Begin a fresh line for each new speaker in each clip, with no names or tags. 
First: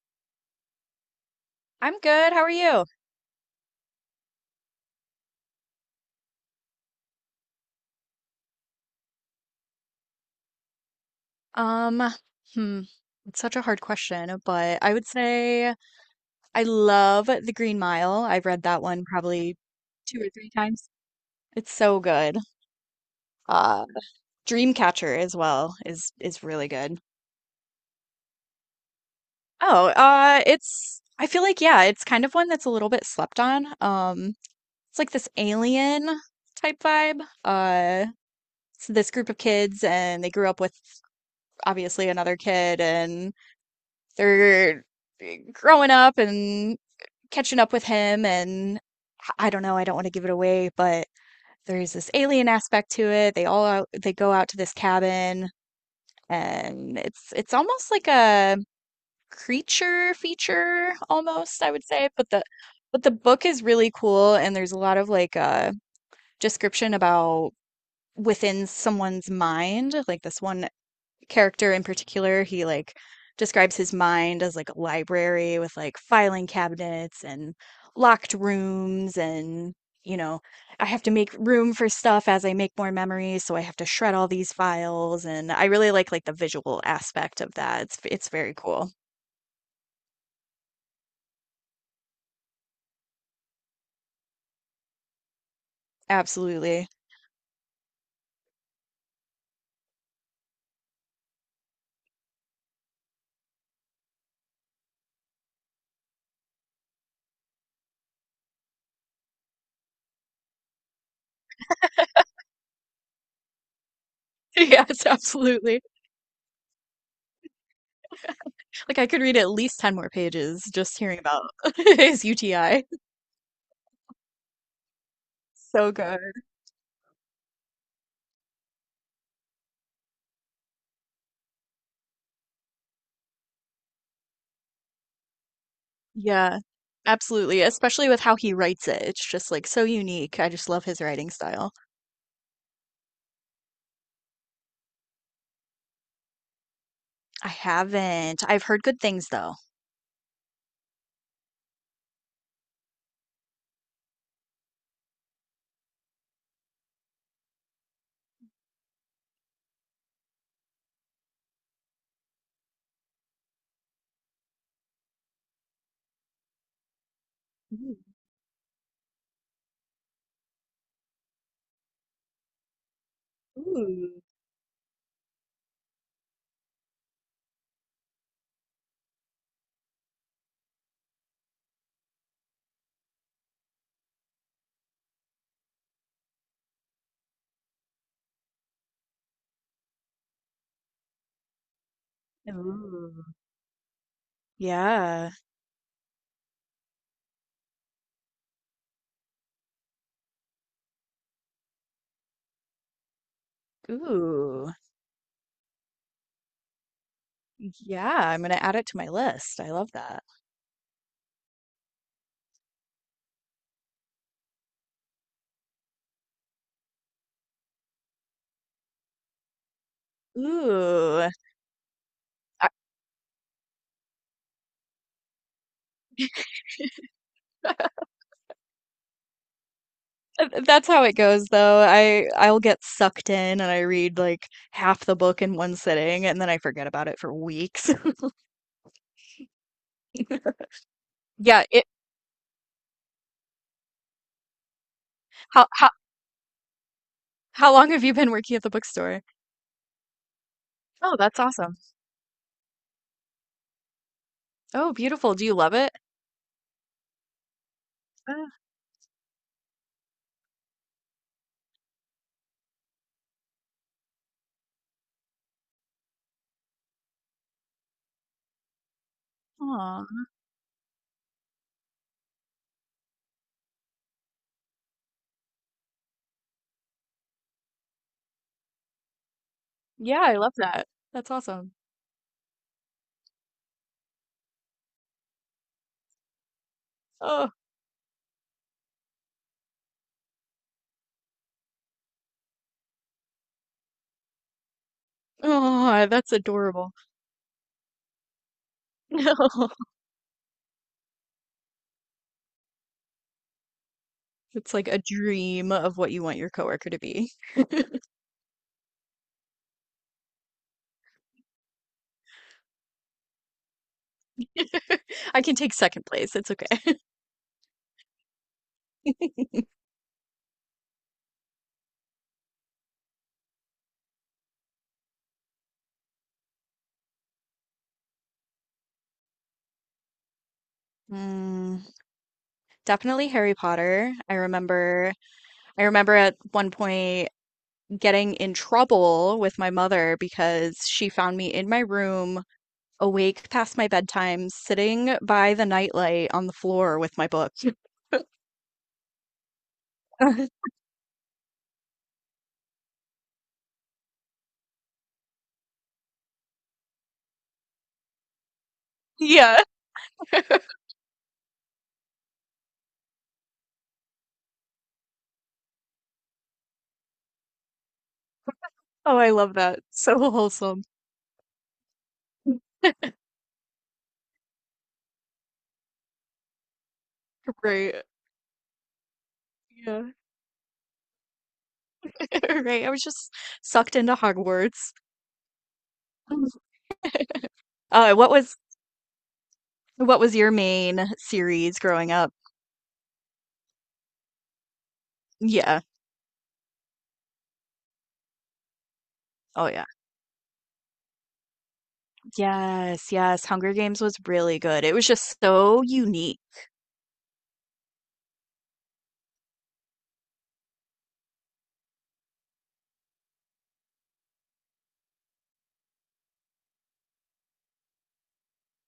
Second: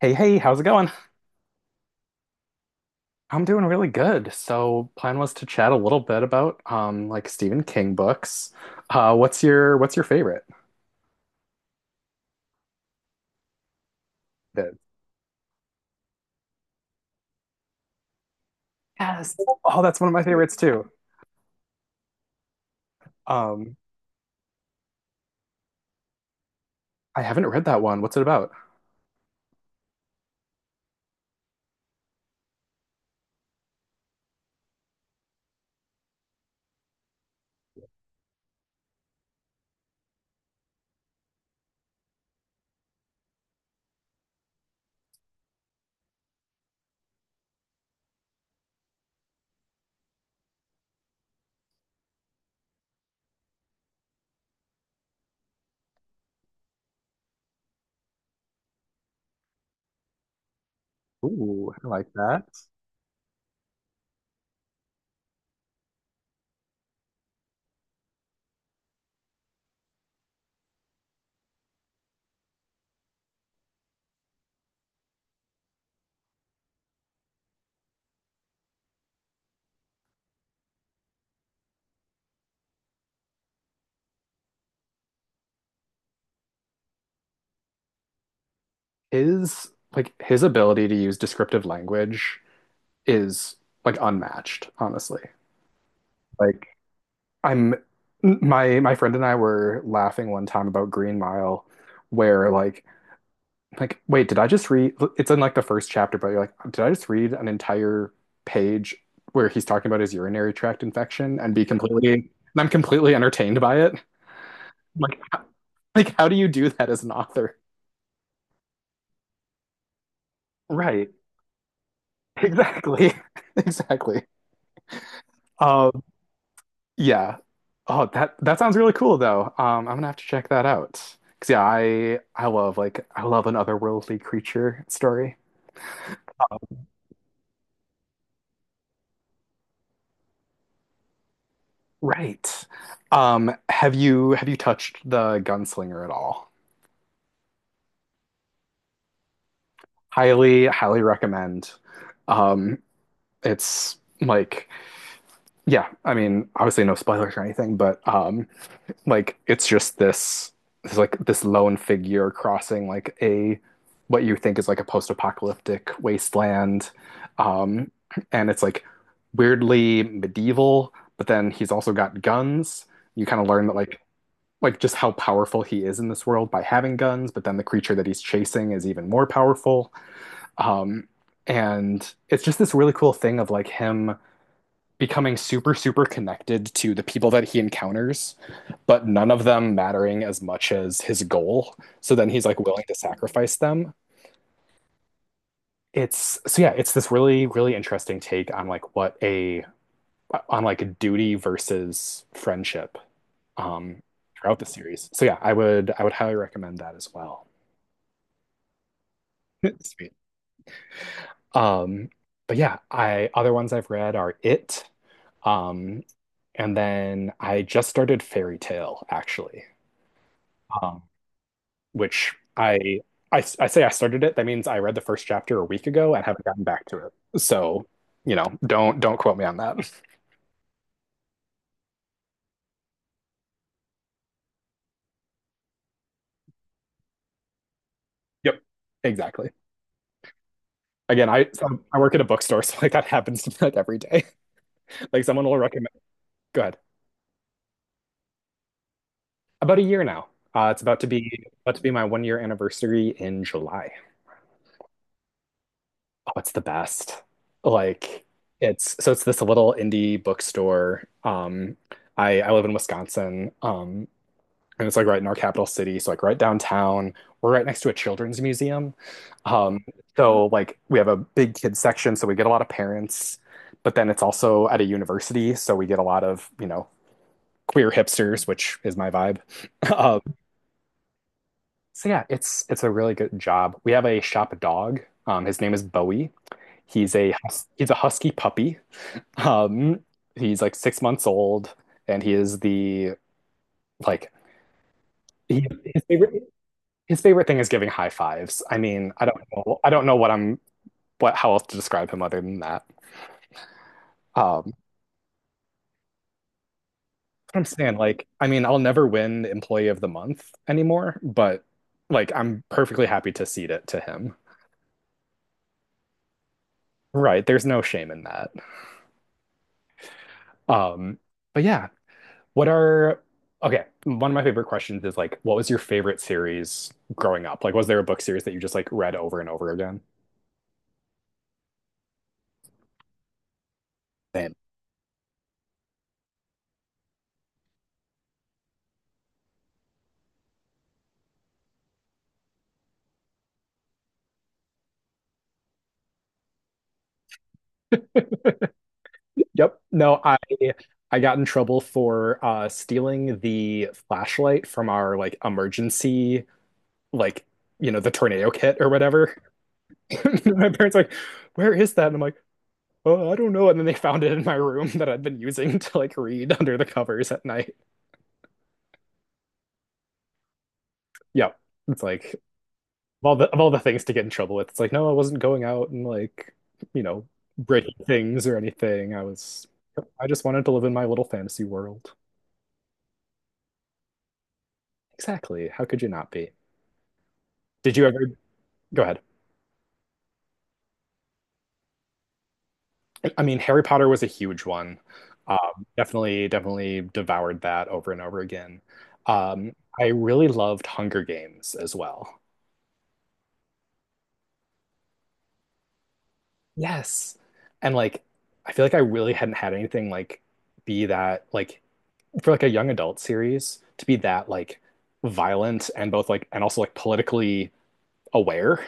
Hey, hey, how's it going?
I'm good. How are you?
I'm doing really good. So, plan was to chat a little bit about like Stephen King books. What's your favorite?
Um, hmm. It's such a hard question,
That-
but I would say I love The Green Mile. I've read that one
Yes.
probably
Oh, that's one of
two
my
or three
favorites
times.
too.
It's so good.
Um,
Uh, Dreamcatcher as well is really good.
I haven't read that one. What's it about?
Oh, it's I feel like yeah, it's kind of one that's a little bit slept on. It's like this alien type vibe. It's this group of kids and they grew up with obviously another kid and they're growing up and catching up with him and I don't know, I don't want to give it away, but there is this alien aspect to it. They all out, they go out to this cabin and it's almost like a creature feature almost, I
Ooh,
would
I
say,
like
but the
that.
but the book is really cool and there's a lot of like description about within someone's mind. Like this one character in particular, he like describes his mind as like a library with like filing cabinets and locked rooms and you know, I have to make room for stuff as I make more memories, so I have to shred all these files and I really like the visual aspect of that. It's very cool.
His ability to use descriptive language is like unmatched, honestly. Like
Absolutely.
I'm my friend and I were laughing one time about Green Mile where like, wait, did I just read? It's in like the first chapter, but you're like, did I just read an entire page where he's talking about his urinary tract infection and I'm completely entertained by it?
Yes,
Like,
absolutely.
like how do you do that as an author?
Like I could read at least 10 more pages just
Right.
hearing about his UTI.
Exactly. Exactly.
So
Um,
good.
yeah. Oh, that sounds really cool though. I'm gonna have to check that out. 'Cause yeah, I love like I love an otherworldly creature story.
Yeah, absolutely, especially with how he writes it. It's just like so unique. I just love his writing style.
Right. Have you touched the Gunslinger at all?
I haven't. I've heard good things though.
Highly, highly recommend. Um, it's like, yeah, I mean, obviously no spoilers or anything, but like it's like this lone figure crossing like a what you think is like a post-apocalyptic wasteland, um,
Ooh,
and it's like weirdly medieval, but then he's also got guns. You kind of learn that like
ooh,
like just how powerful he is in this world by having guns, but then the creature that he's chasing is even more powerful. Um, and it's just this really cool thing of like him becoming super, super connected to the people that he encounters, but none of them mattering as much as his goal. So then he's like willing to
Ooh.
sacrifice them.
Yeah.
It's so yeah, it's this really, really interesting take on like duty versus friendship um throughout the
Ooh.
series. So yeah, I would highly recommend that as well.
Yeah, I'm gonna add it to my list. I love
Sweet.
that.
Um but yeah, I other ones I've read are It. Um, and then I just started Fairy Tale, actually, um,
Ooh.
which
I-
I, I say I started it. That means I read the first chapter a week ago and haven't gotten back to it. So, you know, don't quote me on that.
That's how it goes though. I'll get sucked in and I read like half the book in one sitting and then I forget about it for weeks.
Yep, exactly. Again, I
Yeah,
so
it
I work at a bookstore, so like that happens to me, like every day. Like someone will
how
recommend.
how
Go ahead.
how long have you been working at the bookstore?
About a year now. It's about to
Oh, that's
be about
awesome.
to be my 1 year anniversary in July.
Oh, beautiful. Do you love it?
Oh, it's the best. Like
Uh,
it's so it's this little indie bookstore. I live in Wisconsin, and it's like right in our capital city, so like right downtown. We're right next to a children's museum. Um,
aw.
so like we have a big kids section, so we get a lot of parents, but then it's also at a university, so we get a lot of, you know, queer hipsters, which is my vibe. Um,
Yeah, I love that. That's awesome.
so yeah, it's a really good job. We have a shop dog. His name is Bowie.
Oh,
He's a husky puppy. Um, he's like 6 months old, and he is the like he, his
oh, that's
favorite
adorable.
his favorite thing is giving high fives. I mean,
No,
I don't know what I'm what how else to describe him other than that. Um,
it's like a dream of what you want your coworker to be.
I'm saying like, I mean, I'll never win Employee of the Month anymore, but like, I'm perfectly happy to cede it to him.
I can take second place. It's okay.
Right? There's no shame in that. Um, but yeah, What are, okay, one of my favorite questions is like, what was your favorite series growing up? Like, was there a book series that you just like read over and over again?
Mm, definitely Harry Potter. I
Same.
remember I remember at one point getting in trouble with my mother because she found me in my room awake past my bedtime, sitting by the nightlight on the floor with my book.
Yep. No. I got in trouble for stealing the flashlight from our like emergency like you know the tornado kit or whatever.
Yeah.
My parents were like, "Where is that?" And I'm like, "Oh, I don't know." And then they found it in my room that I'd been using to like read under the covers at night.
Oh, I love that. So wholesome.
Yep. It's like of all the things to get in trouble with. It's like, no, I wasn't going out and like, you know, breaking
Right.
things or anything.
Yeah.
I just wanted to live in my little fantasy world.
Right. I was just sucked into Hogwarts.
Exactly. How could you not be? Did you
Uh, what
ever
was
go ahead?
what was your main series growing up?
I mean, Harry Potter was a huge one.
Yeah.
Definitely, definitely devoured that over and over again.
Oh
Um,
yeah.
I really loved Hunger Games as well.
Yes, yes. Hunger Games was really good. It was just so unique.
Yes. And like, I feel like I really hadn't had anything like be that like for like a young adult series to be that like violent and also like politically aware.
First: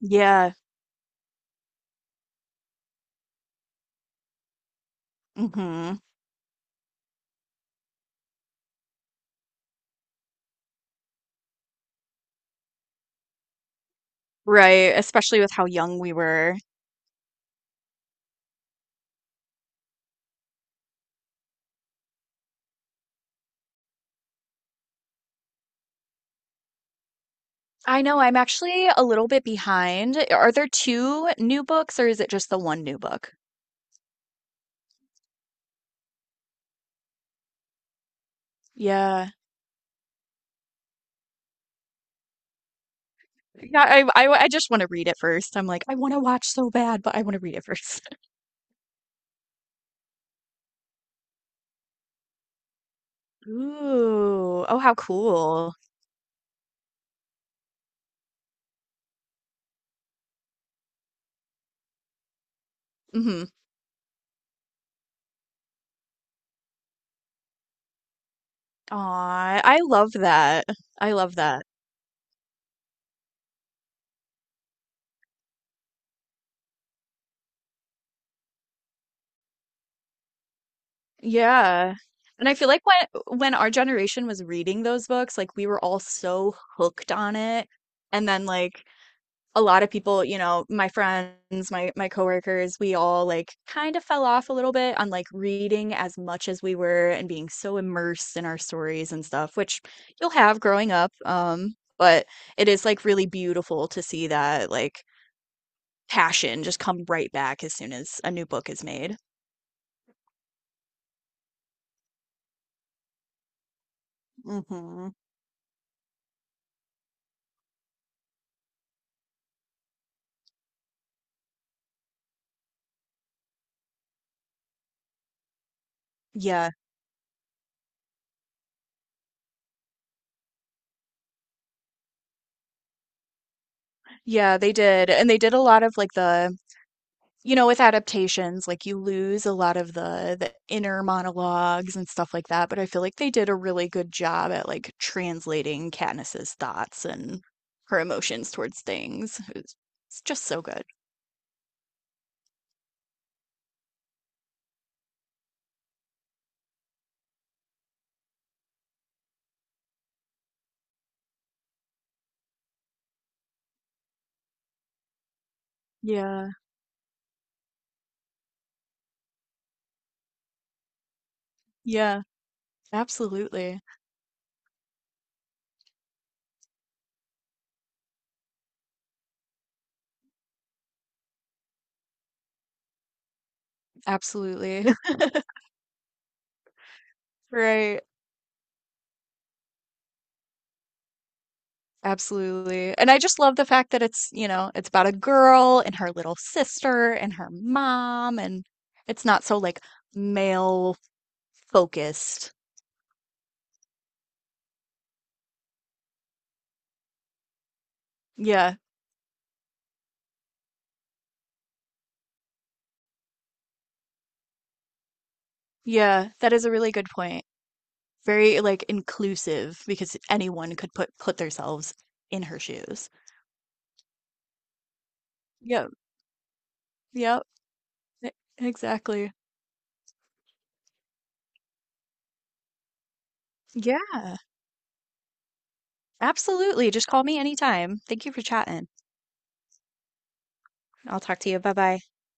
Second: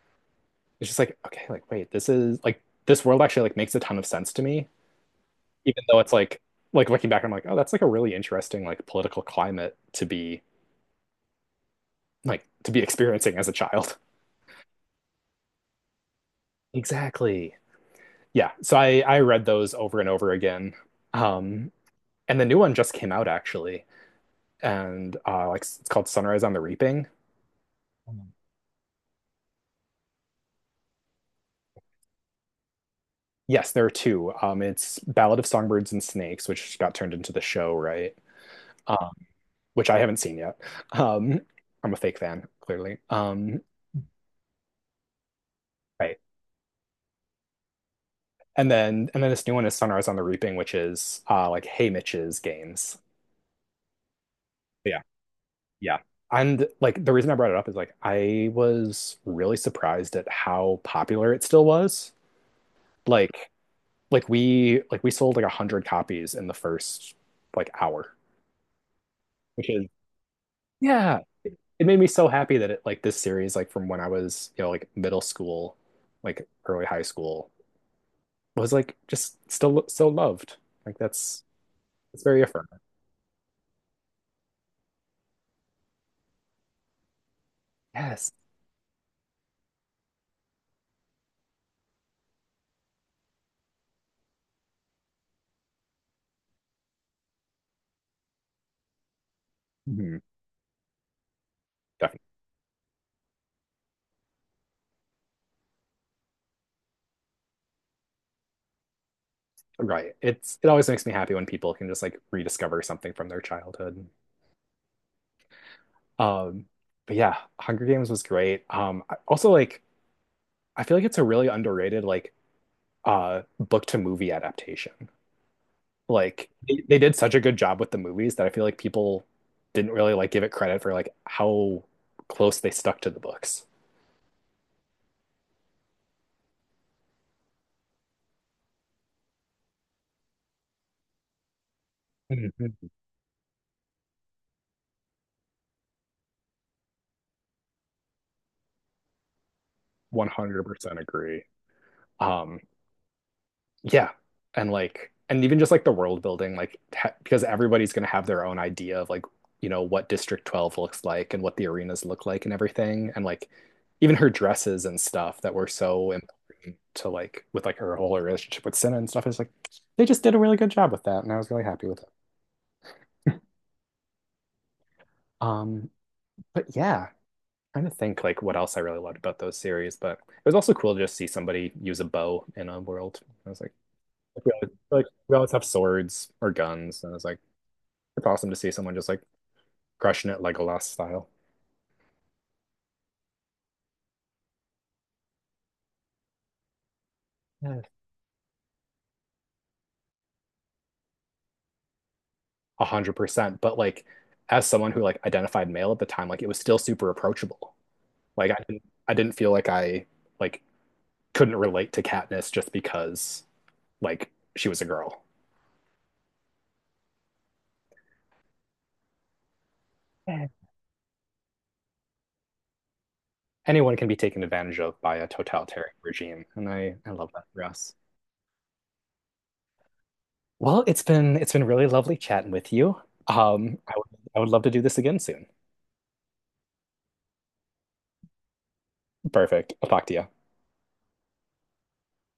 Yeah.
It's just like, okay, like wait, this is like this world actually like makes a ton of sense to me, even
Hmm.
though it's like looking back, I'm like, oh, that's like a really interesting like political climate to be like to be experiencing as a child.
Right. Especially with how young we were.
Exactly. Yeah. So I read those over and over again. Um and the new one just came out actually and like it's called Sunrise on the Reaping.
I know I'm actually a little bit behind. Are there two new books or is it just the one new book?
Yes, there are two. It's Ballad of Songbirds and Snakes, which got turned into the show, right? Uh,
Yeah.
which I haven't seen yet. Um, I'm a fake fan, clearly.
Yeah, I just want to read it first. I'm like, I want
Right.
to watch so bad, but I want to read it first.
And then this new one is Sunrise on the Reaping, which is like Hey Mitch's games.
Ooh. Oh, how
Yeah,
cool.
yeah. And like the reason I brought it up is like I was really surprised at how popular it still was.
Mm-hmm.
Like we sold like a hundred copies in the first like hour,
Aw,
which
I
is
love that. I
yeah.
love
It
that.
it made me so happy that it like this series, like from when I was, you know, like middle school, like early high school, was like just still so loved. Like that's
Yeah.
it's very
And I feel
affirming.
like when our generation was reading those books, like we were all so hooked on it. And
Yes.
then like a lot of people, you know, my friends, my coworkers, we all like kind of fell off a little bit on like reading as much as we were and being so immersed in our stories and stuff, which
Hmm.
you'll have growing up. But
Definitely.
it is like really beautiful to see that like passion just come right back as soon as a new book is made.
Right. It always makes me happy when people can just like rediscover something from their childhood.
Hmm.
Um, but yeah, Hunger Games was great. Also like I feel like it's a really underrated like book to movie adaptation. Like
Yeah.
they did such a good job with the movies that I feel like people didn't really like give it credit for like how close they stuck to the books.
Yeah, they did. And they did a lot of like the you know, with adaptations, like you lose a lot of the inner monologues and stuff like that, but I
Mhm.
feel like they did a really good job at like translating Katniss's thoughts and her emotions towards things. It's just so good.
100% agree. Um, yeah, and like, and even just like the world building, like, ha because everybody's gonna have their own idea of like, you know, what District 12 looks like and what the arenas look like and everything, and like, even her dresses and stuff that were so
Yeah.
important to like, with like her whole relationship with Senna and stuff is like, they just did a really good job with that, and I was really happy with it.
Yeah. Absolutely.
Um, But yeah, trying to think like what else I really loved about those series. But it was also cool to just see somebody use a bow in a world. I was like, we always,
Absolutely.
we always have swords or guns, and I was like,
Right.
it's awesome to see someone just like crushing it Legolas style.
Absolutely. And I just love the fact that it's, you know, it's about a girl and her little sister and her
Yeah.
mom and it's not so like male focused.
100%. But like, as someone who like identified male at the time, like it was still super approachable. Like
Yeah.
I didn't feel like I like couldn't relate to Katniss just because like she was a girl.
Yeah, that is a really good point. Very like inclusive because
Yeah.
anyone could put themselves in her shoes.
Anyone can be taken advantage of by a
Yep,
totalitarian regime, and I love
yep,
that for us.
e- exactly.
Well, it's been really lovely chatting with you. Um, I would
Yeah,
I would love to do this again soon.
absolutely. Just call me anytime. Thank you for chatting.
Perfect. I'll talk to you.
I'll talk to you. Bye bye.